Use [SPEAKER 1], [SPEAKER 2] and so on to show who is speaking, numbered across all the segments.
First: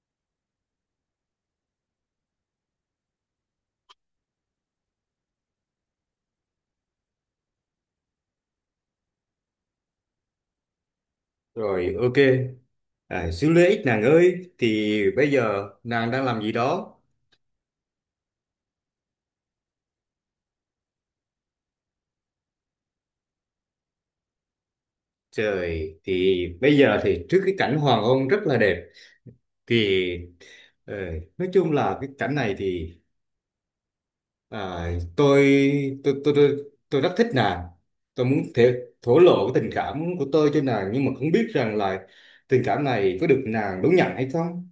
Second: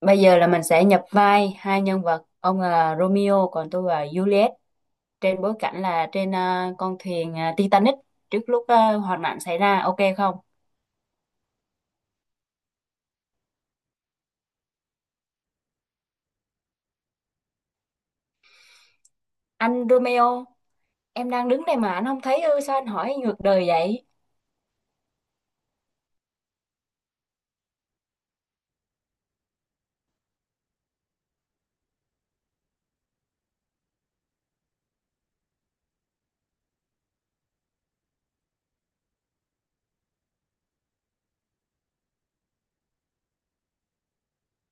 [SPEAKER 1] Bây giờ là mình sẽ nhập vai hai nhân vật, ông là Romeo còn tôi là Juliet, trên bối cảnh là trên con thuyền Titanic, trước lúc hoạn nạn xảy ra, ok không?
[SPEAKER 2] Rồi, ok. Xíu lấy ích nàng ơi thì bây giờ nàng đang làm gì đó?
[SPEAKER 1] Anh Romeo, em đang đứng đây mà anh không thấy ư, sao anh hỏi ngược đời vậy?
[SPEAKER 2] Trời, thì bây giờ thì trước cái cảnh hoàng hôn rất là đẹp thì ờ, nói chung là cái cảnh này thì à, tôi, tôi rất thích nàng. Tôi muốn thổ lộ cái tình cảm của tôi cho nàng nhưng mà không biết rằng là tình cảm này có được nàng đón nhận hay không.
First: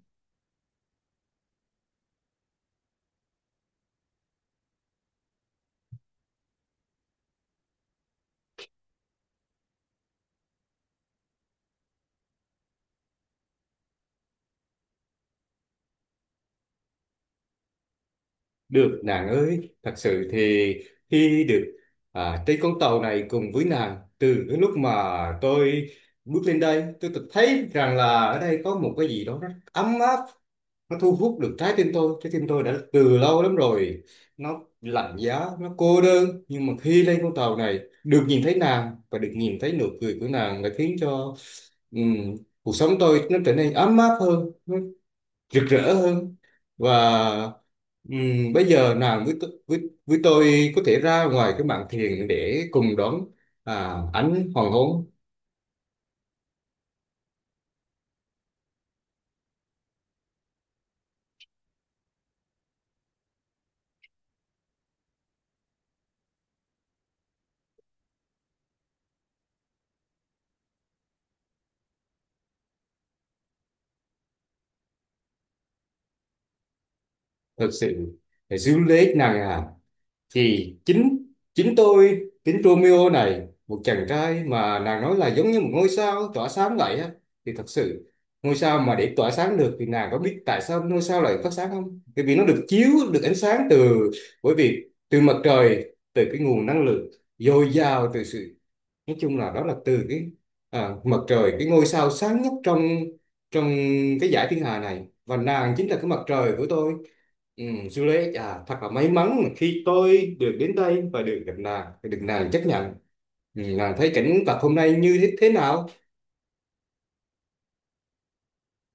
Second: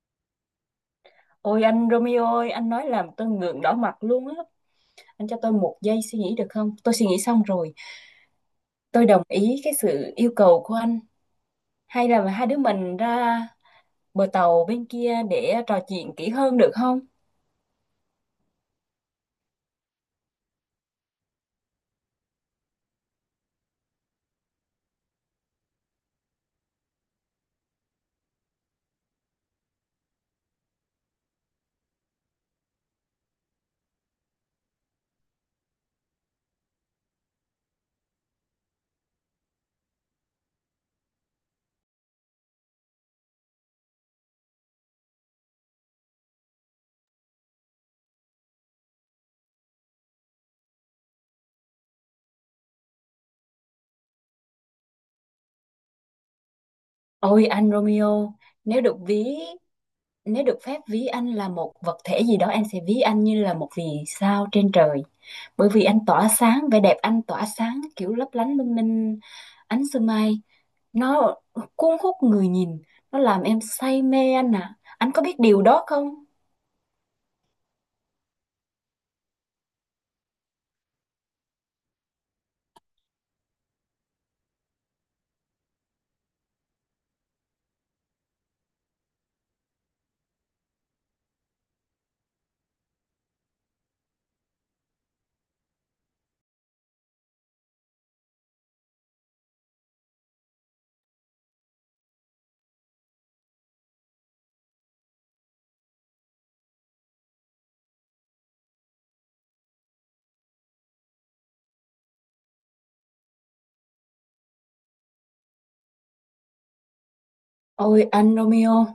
[SPEAKER 1] Ôi anh Romeo ơi, anh nói làm tôi ngượng đỏ mặt luôn á. Anh cho tôi một giây suy nghĩ được không? Tôi suy nghĩ xong rồi, tôi đồng ý cái sự yêu cầu của anh. Hay là hai đứa mình ra bờ tàu bên kia để trò chuyện kỹ hơn được không?
[SPEAKER 2] Được nàng ơi, thật sự thì khi được trên con tàu này cùng với nàng từ cái lúc mà tôi bước lên đây tôi tự thấy rằng là ở đây có một cái gì đó rất ấm áp, nó thu hút được trái tim tôi. Trái tim tôi đã từ lâu lắm rồi nó lạnh giá, nó cô đơn, nhưng mà khi lên con tàu này được nhìn thấy nàng và được nhìn thấy nụ cười của nàng đã khiến cho ừm, cuộc sống tôi nó trở nên ấm áp hơn, rực rỡ hơn. Và bây giờ nàng với với tôi có thể ra ngoài cái mạn thuyền để cùng đón ánh hoàng hôn.
[SPEAKER 1] Ôi anh Romeo, nếu được ví nếu được phép ví anh là một vật thể gì đó, em sẽ ví anh như là một vì sao trên trời. Bởi vì anh tỏa sáng, vẻ đẹp anh tỏa sáng kiểu lấp lánh lung linh ánh sương mai, nó cuốn hút người nhìn, nó làm em say mê anh ạ. Anh có biết điều đó không?
[SPEAKER 2] Thật sự phải giữ lấy nàng, à thì chính chính tôi, chính Romeo này, một chàng trai mà nàng nói là giống như một ngôi sao tỏa sáng vậy á, thì thật sự ngôi sao mà để tỏa sáng được thì nàng có biết tại sao ngôi sao lại phát sáng không? Bởi vì nó được chiếu được ánh sáng từ, bởi vì từ mặt trời, từ cái nguồn năng lượng dồi dào, từ sự, nói chung là đó là từ cái mặt trời, cái ngôi sao sáng nhất trong trong cái dải thiên hà này, và nàng chính là cái mặt trời của tôi. Ừ, Juliet à, thật là may mắn mà khi tôi được đến đây và được gặp nàng, được nàng chấp nhận. Ừ, nàng thấy cảnh vật hôm nay như thế thế nào?
[SPEAKER 1] Ôi anh Romeo,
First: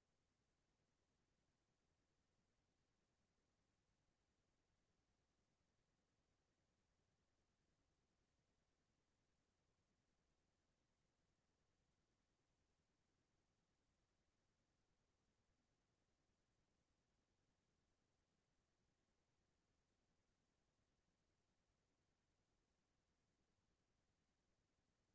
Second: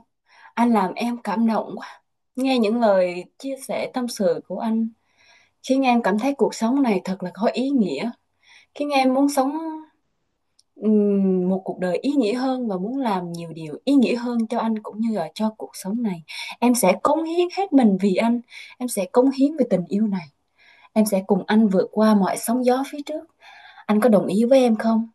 [SPEAKER 1] anh làm em cảm động quá. Nghe những lời chia sẻ tâm sự của anh khiến em cảm thấy cuộc sống này thật là có ý nghĩa, khiến em muốn sống một cuộc đời ý nghĩa hơn và muốn làm nhiều điều ý nghĩa hơn cho anh cũng như là cho cuộc sống này. Em sẽ cống hiến hết mình vì anh, em sẽ cống hiến về tình yêu này, em sẽ cùng anh vượt qua mọi sóng gió phía trước. Anh có đồng ý với em không?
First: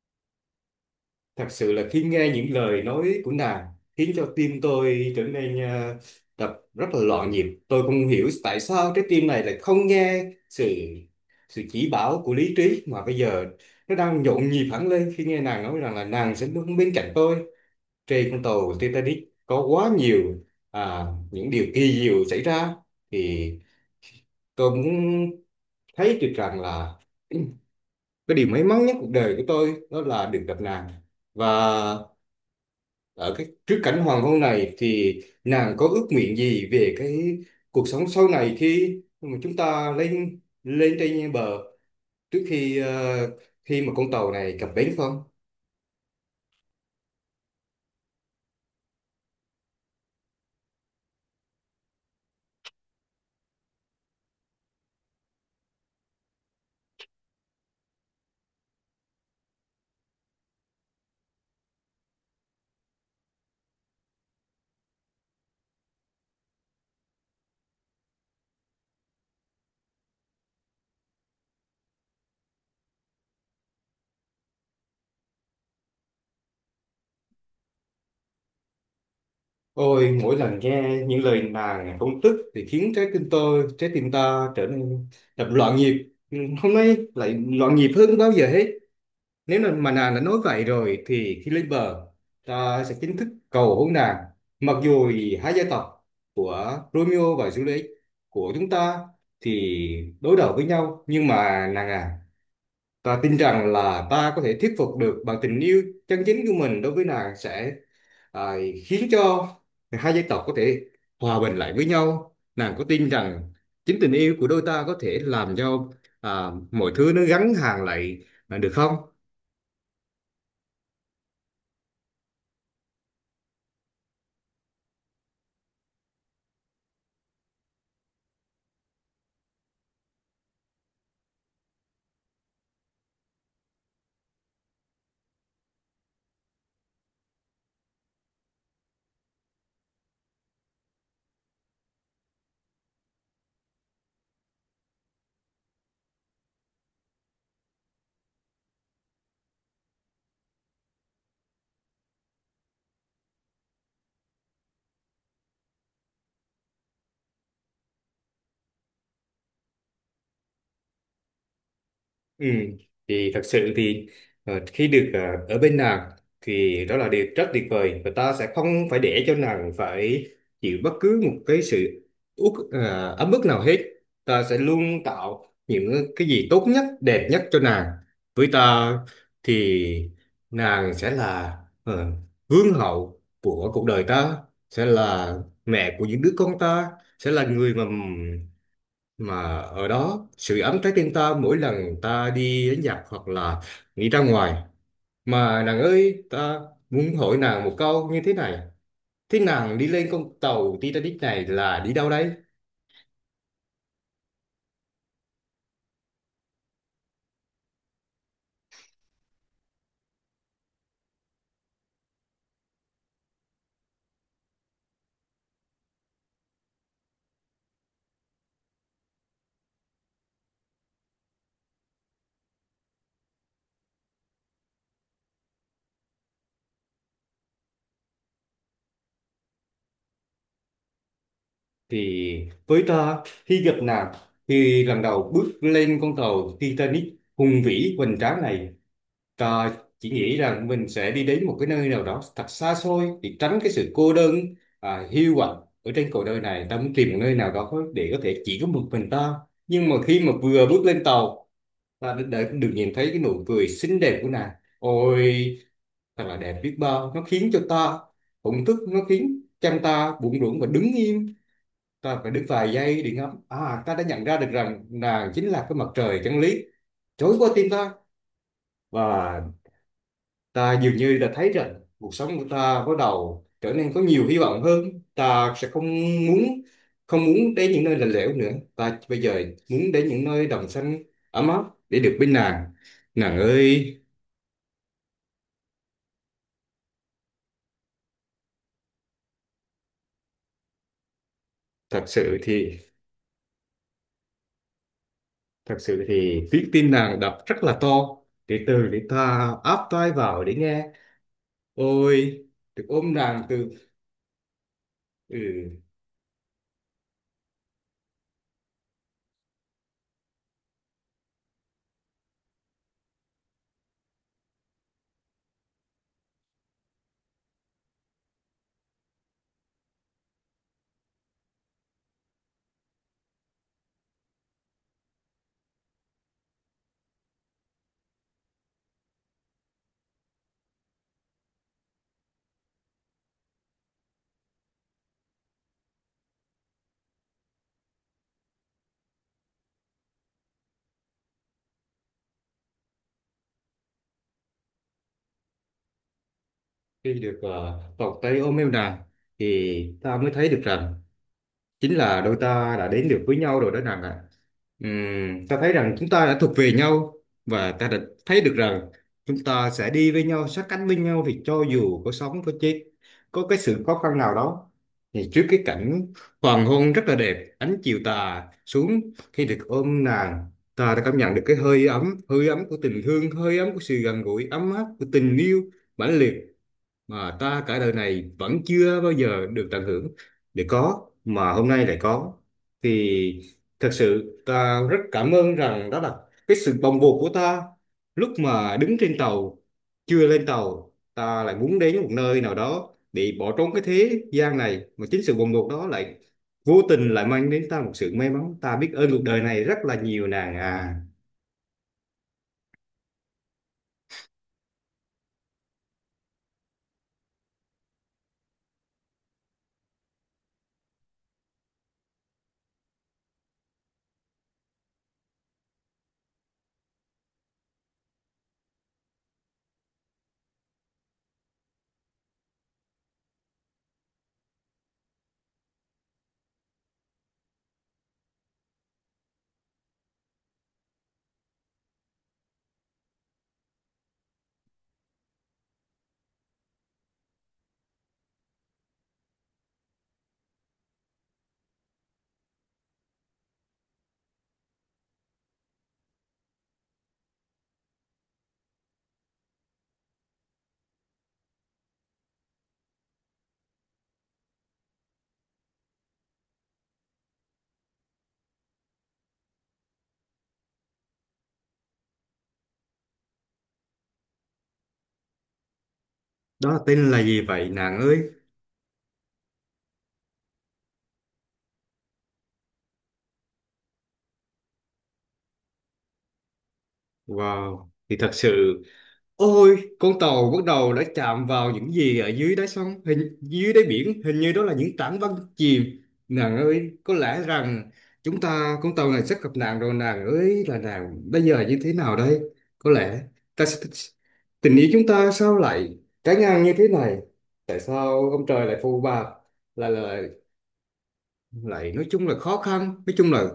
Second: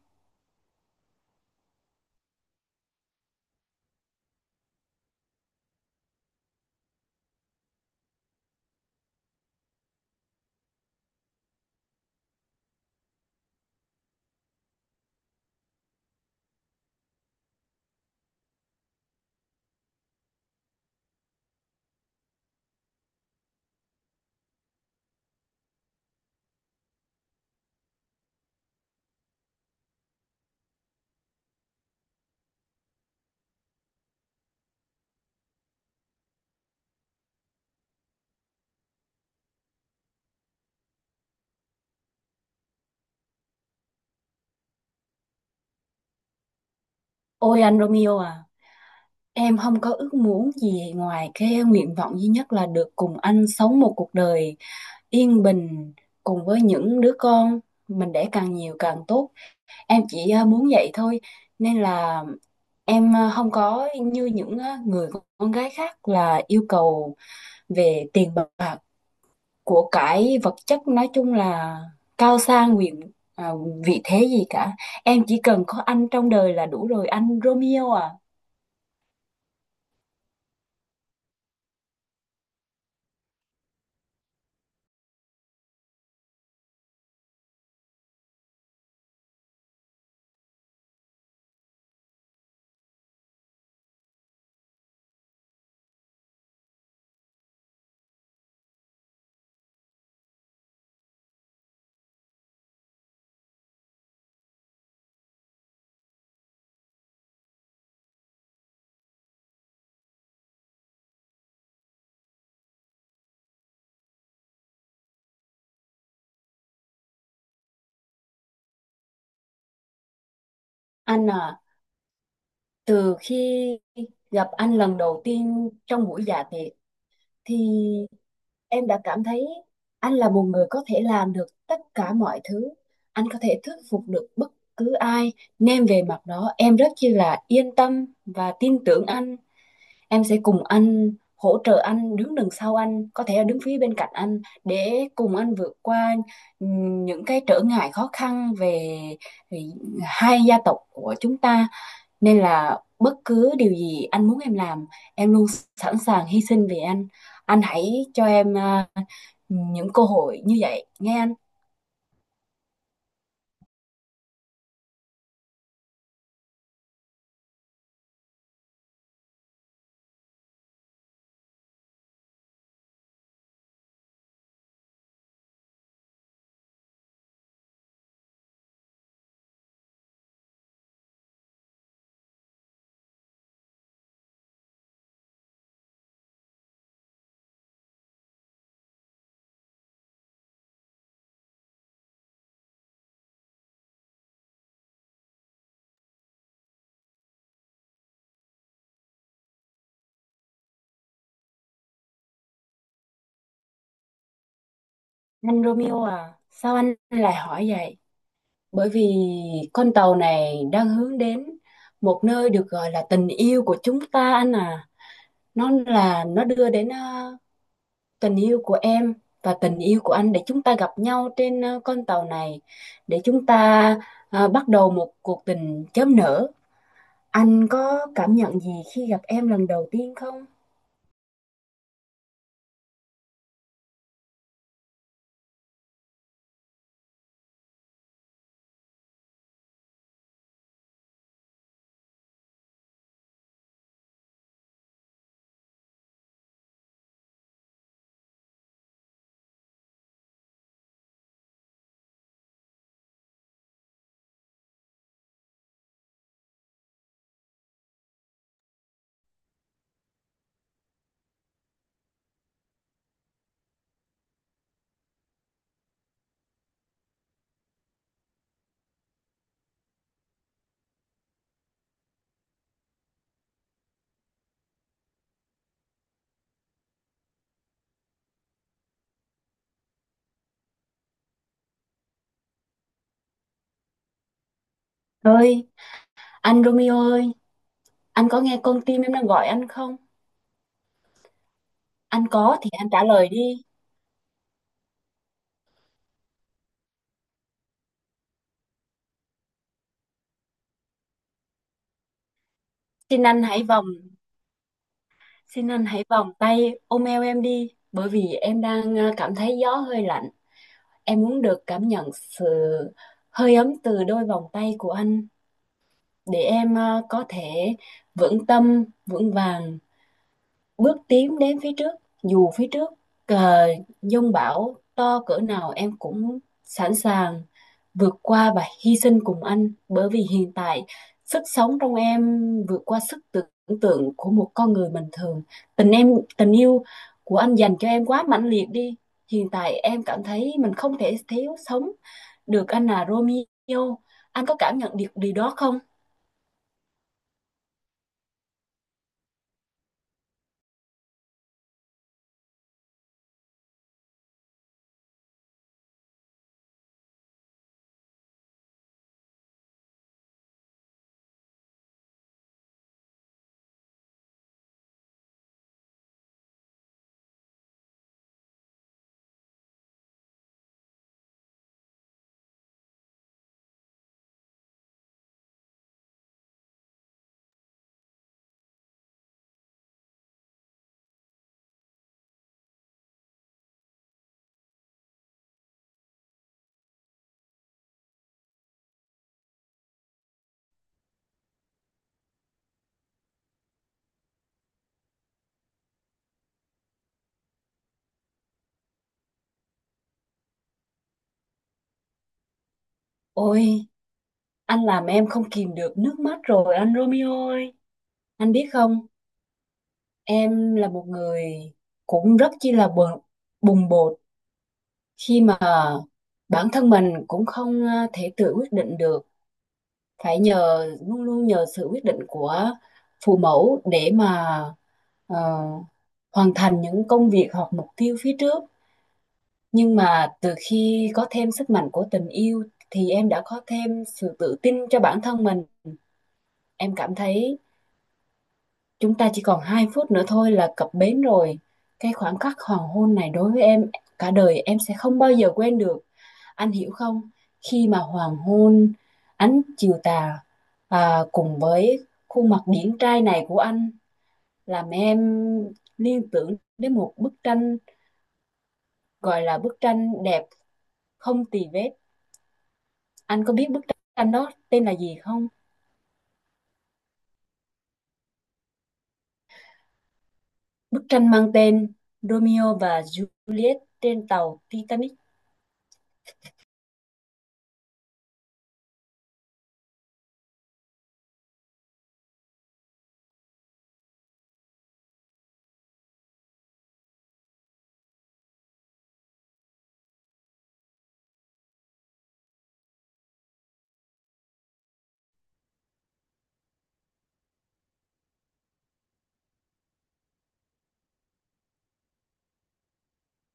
[SPEAKER 2] Thật sự là khi nghe những lời nói của nàng khiến cho tim tôi trở nên đập rất là loạn nhịp. Tôi không hiểu tại sao trái tim này lại không nghe sự sự chỉ bảo của lý trí, mà bây giờ nó đang nhộn nhịp hẳn lên khi nghe nàng nói rằng là nàng sẽ luôn bên cạnh tôi. Trên con tàu Titanic có quá nhiều những điều kỳ diệu xảy ra, thì tôi muốn thấy được rằng là cái điều may mắn nhất cuộc đời của tôi đó là được gặp nàng. Và ở cái trước cảnh hoàng hôn này thì nàng có ước nguyện gì về cái cuộc sống sau này khi mà chúng ta lên lên trên bờ, trước khi khi mà con tàu này cập bến không?
[SPEAKER 1] Ôi anh Romeo à, em không có ước muốn gì ngoài cái nguyện vọng duy nhất là được cùng anh sống một cuộc đời yên bình, cùng với những đứa con mình đẻ càng nhiều càng tốt. Em chỉ muốn vậy thôi, nên là em không có như những người con gái khác là yêu cầu về tiền bạc, của cải vật chất, nói chung là cao sang quyền ờ, vị thế gì cả. Em chỉ cần có anh trong đời là đủ rồi, anh Romeo à.
[SPEAKER 2] Ôi, mỗi lần nghe những lời nàng công tức thì khiến trái tim tôi, trái tim ta trở nên đập loạn nhịp, hôm nay lại loạn nhịp hơn bao giờ hết. Nếu mà nàng đã nói vậy rồi thì khi lên bờ ta sẽ chính thức cầu hôn nàng. Mặc dù thì hai gia tộc của Romeo và Juliet, của chúng ta, thì đối đầu với nhau, nhưng mà nàng à, ta tin rằng là ta có thể thuyết phục được bằng tình yêu chân chính của mình. Đối với nàng sẽ à, khiến cho hai gia tộc có thể hòa bình lại với nhau. Nàng có tin rằng chính tình yêu của đôi ta có thể làm cho mọi thứ nó gắn hàng lại được không?
[SPEAKER 1] Anh à, từ khi gặp anh lần đầu tiên trong buổi dạ tiệc thì em đã cảm thấy anh là một người có thể làm được tất cả mọi thứ, anh có thể thuyết phục được bất cứ ai, nên về mặt đó em rất chi là yên tâm và tin tưởng anh. Em sẽ cùng anh, hỗ trợ anh, đứng đằng sau anh, có thể là đứng phía bên cạnh anh, để cùng anh vượt qua những cái trở ngại khó khăn về hai gia tộc của chúng ta. Nên là bất cứ điều gì anh muốn em làm, em luôn sẵn sàng hy sinh vì anh. Anh hãy cho em những cơ hội như vậy, nghe anh.
[SPEAKER 2] Ừ, thì thật sự thì khi được ở bên nàng thì đó là điều rất tuyệt vời, và ta sẽ không phải để cho nàng phải chịu bất cứ một cái sự ấm ức nào hết. Ta sẽ luôn tạo những cái gì tốt nhất, đẹp nhất cho nàng. Với ta thì nàng sẽ là ờ, vương hậu của cuộc đời ta, sẽ là mẹ của những đứa con ta, sẽ là người mà ở đó sự ấm trái tim ta mỗi lần ta đi đến giặc hoặc là đi ra ngoài. Mà nàng ơi, ta muốn hỏi nàng một câu như thế này, thế nàng đi lên con tàu Titanic này là đi đâu đấy?
[SPEAKER 1] Anh Romeo à, sao anh lại hỏi vậy? Bởi vì con tàu này đang hướng đến một nơi được gọi là tình yêu của chúng ta, anh à. Nó đưa đến tình yêu của em và tình yêu của anh, để chúng ta gặp nhau trên con tàu này, để chúng ta bắt đầu một cuộc tình chớm nở. Anh có cảm nhận gì khi gặp em lần đầu tiên không?
[SPEAKER 2] Thì với ta, khi gặp nàng, khi lần đầu bước lên con tàu Titanic hùng vĩ hoành tráng này, ờ, chỉ nghĩ rằng mình sẽ đi đến một cái nơi nào đó thật xa xôi để tránh cái sự cô đơn, hiu quạnh ở trên cuộc đời này. Ta muốn tìm một nơi nào đó để có thể chỉ có một mình ta, nhưng mà khi mà vừa bước lên tàu ta đã được nhìn thấy cái nụ cười xinh đẹp của nàng. Ôi, thật là đẹp biết bao, nó khiến cho ta thổn thức, nó khiến chân ta bủn rủn và đứng im. Ta phải đứng vài giây để ngắm, à ta đã nhận ra được rằng nàng chính là cái mặt trời chân lý trỗi qua tim ta. Và ta dường như đã thấy rằng cuộc sống của ta bắt đầu trở nên có nhiều hy vọng hơn. Ta sẽ không muốn, không muốn đến những nơi lạnh lẽo nữa. Ta bây giờ muốn đến những nơi đồng xanh, ấm áp, để được bên nàng, nàng ơi.
[SPEAKER 1] Ơi, anh Romeo ơi, anh có nghe con tim em đang gọi anh không?
[SPEAKER 2] Thật
[SPEAKER 1] Anh
[SPEAKER 2] sự
[SPEAKER 1] có thì
[SPEAKER 2] thì,
[SPEAKER 1] anh trả lời đi.
[SPEAKER 2] thật sự thì tiếng tim nàng đập rất là to, từ từ để ta áp tai vào để nghe. Ôi, được ôm
[SPEAKER 1] Xin
[SPEAKER 2] nàng
[SPEAKER 1] anh hãy
[SPEAKER 2] từ,
[SPEAKER 1] vòng,
[SPEAKER 2] ừ,
[SPEAKER 1] Xin anh hãy vòng tay ôm eo em đi, bởi vì em đang cảm thấy gió hơi lạnh. Em muốn được cảm nhận sự hơi ấm từ đôi vòng tay của anh, để em có thể vững tâm, vững vàng bước tiến đến phía trước. Dù phía trước ờ, dông bão to cỡ nào em cũng sẵn sàng vượt qua và hy sinh cùng anh, bởi vì hiện tại sức sống trong em vượt qua sức tưởng tượng của một con người bình thường. tình em Tình yêu của anh dành cho em quá mãnh liệt đi. Hiện tại em cảm thấy mình không thể thiếu sống được anh, là Romeo. Anh có cảm nhận được điều đó không?
[SPEAKER 2] khi được vòng tay ôm em nàng thì ta mới thấy được rằng chính là đôi ta đã đến được với nhau rồi đó nàng ạ. Ta thấy rằng chúng ta đã thuộc về nhau, và ta đã thấy được rằng chúng ta sẽ đi với nhau, sát cánh với nhau, thì cho dù có sống có chết, có cái sự khó khăn nào đó, thì trước cái cảnh hoàng hôn rất là đẹp, ánh chiều tà xuống, khi được ôm nàng, ta đã cảm nhận được cái hơi ấm, hơi ấm của tình thương, hơi ấm của sự gần gũi ấm áp của tình yêu mãnh liệt mà ta cả đời này vẫn chưa bao giờ được tận hưởng, để có mà hôm nay lại có. Thì thật sự ta rất cảm ơn rằng đó là cái sự bồng bột của ta lúc mà đứng trên tàu, chưa lên tàu, ta lại muốn đến một nơi nào đó để bỏ trốn cái thế gian này, mà chính sự bồng bột đó lại vô tình lại mang đến ta một sự may mắn. Ta biết ơn cuộc đời này rất là nhiều, nàng à.
[SPEAKER 1] Ôi, anh làm em không kìm được nước mắt rồi, anh Romeo ơi. Anh biết không, em là một người cũng rất chi là bùng bột, khi mà bản thân mình cũng không thể tự quyết định được, phải nhờ, luôn luôn nhờ sự quyết định của phụ mẫu để mà ờ, hoàn thành những công việc hoặc mục tiêu phía trước. Nhưng mà từ khi có thêm sức mạnh của tình yêu thì em đã có thêm sự tự tin cho bản thân mình. Em cảm thấy chúng ta chỉ còn 2 phút nữa thôi là cập bến rồi. Cái khoảnh khắc hoàng hôn này đối với em, cả đời em sẽ không bao giờ quên được. Anh hiểu không? Khi mà hoàng hôn, ánh chiều tà cùng với khuôn mặt điển trai này của anh làm em liên tưởng đến một bức tranh, gọi là bức tranh đẹp không tì vết. Anh có biết bức tranh đó tên là gì không?
[SPEAKER 2] Đó là tên là gì vậy nàng ơi?
[SPEAKER 1] Bức tranh mang tên Romeo và Juliet trên tàu Titanic.
[SPEAKER 2] Wow, thì thật sự, ôi, con tàu bắt đầu đã chạm vào những gì ở dưới đáy sông, hình dưới đáy biển, hình như đó là những tảng băng chìm. Nàng ơi, có lẽ rằng chúng ta, con tàu này sắp gặp nạn rồi nàng ơi, là nàng bây giờ như thế nào đây? Có lẽ ta sẽ, tình yêu chúng ta sao lại trái ngang như thế này? Tại sao ông trời lại phù bạc? Là lại nói chung là khó khăn, nói chung là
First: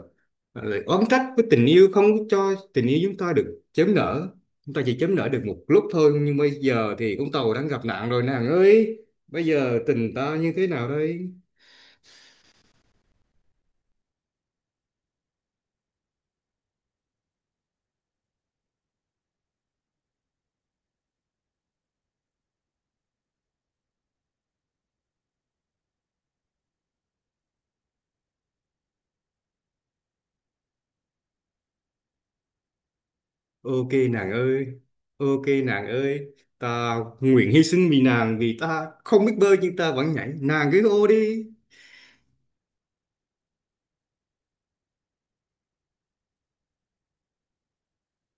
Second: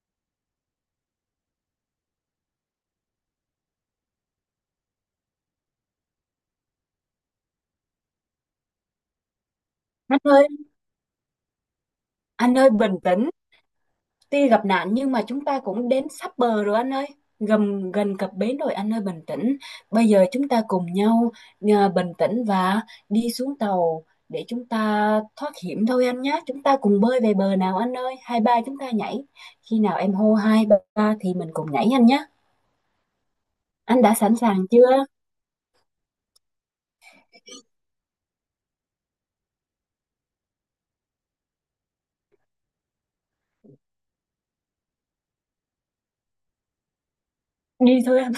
[SPEAKER 2] lại oán trách với tình yêu, không có cho tình yêu chúng ta được chớm nở. Chúng ta chỉ chớm nở được một lúc thôi, nhưng bây giờ thì con tàu đang gặp nạn rồi nàng ơi, bây giờ tình
[SPEAKER 1] Anh
[SPEAKER 2] ta
[SPEAKER 1] ơi,
[SPEAKER 2] như thế nào đây?
[SPEAKER 1] anh ơi bình tĩnh. Tuy gặp nạn nhưng mà chúng ta cũng đến sắp bờ rồi anh ơi. Gần gần cập bến rồi anh ơi, bình tĩnh. Bây giờ chúng ta cùng nhau bình tĩnh và đi xuống tàu để chúng ta thoát hiểm thôi anh nhé. Chúng ta cùng bơi về bờ nào anh ơi. Hai ba chúng ta nhảy. Khi nào em hô hai ba thì mình cùng nhảy anh nhé.
[SPEAKER 2] Ok
[SPEAKER 1] Anh đã
[SPEAKER 2] nàng
[SPEAKER 1] sẵn sàng
[SPEAKER 2] ơi.
[SPEAKER 1] chưa?
[SPEAKER 2] Ok nàng ơi, ta nguyện hy sinh vì nàng, vì ta không biết bơi nhưng ta vẫn nhảy, nàng cứ ô đi.
[SPEAKER 1] Đi thôi anh.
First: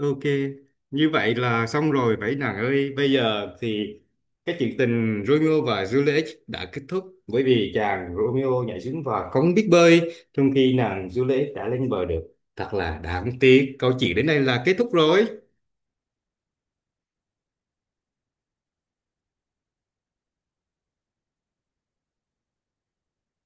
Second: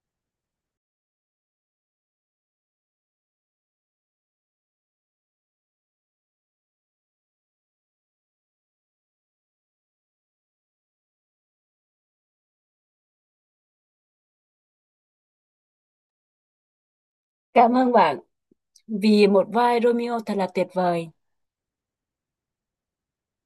[SPEAKER 2] Ok, như vậy là xong rồi vậy nàng ơi. Bây giờ thì cái chuyện tình Romeo và Juliet đã kết thúc, bởi vì chàng Romeo nhảy xuống và không biết bơi, trong khi nàng Juliet đã lên bờ được. Thật là đáng tiếc. Câu chuyện đến đây là kết thúc rồi.
[SPEAKER 1] Cảm ơn bạn vì một vai Romeo thật là tuyệt vời.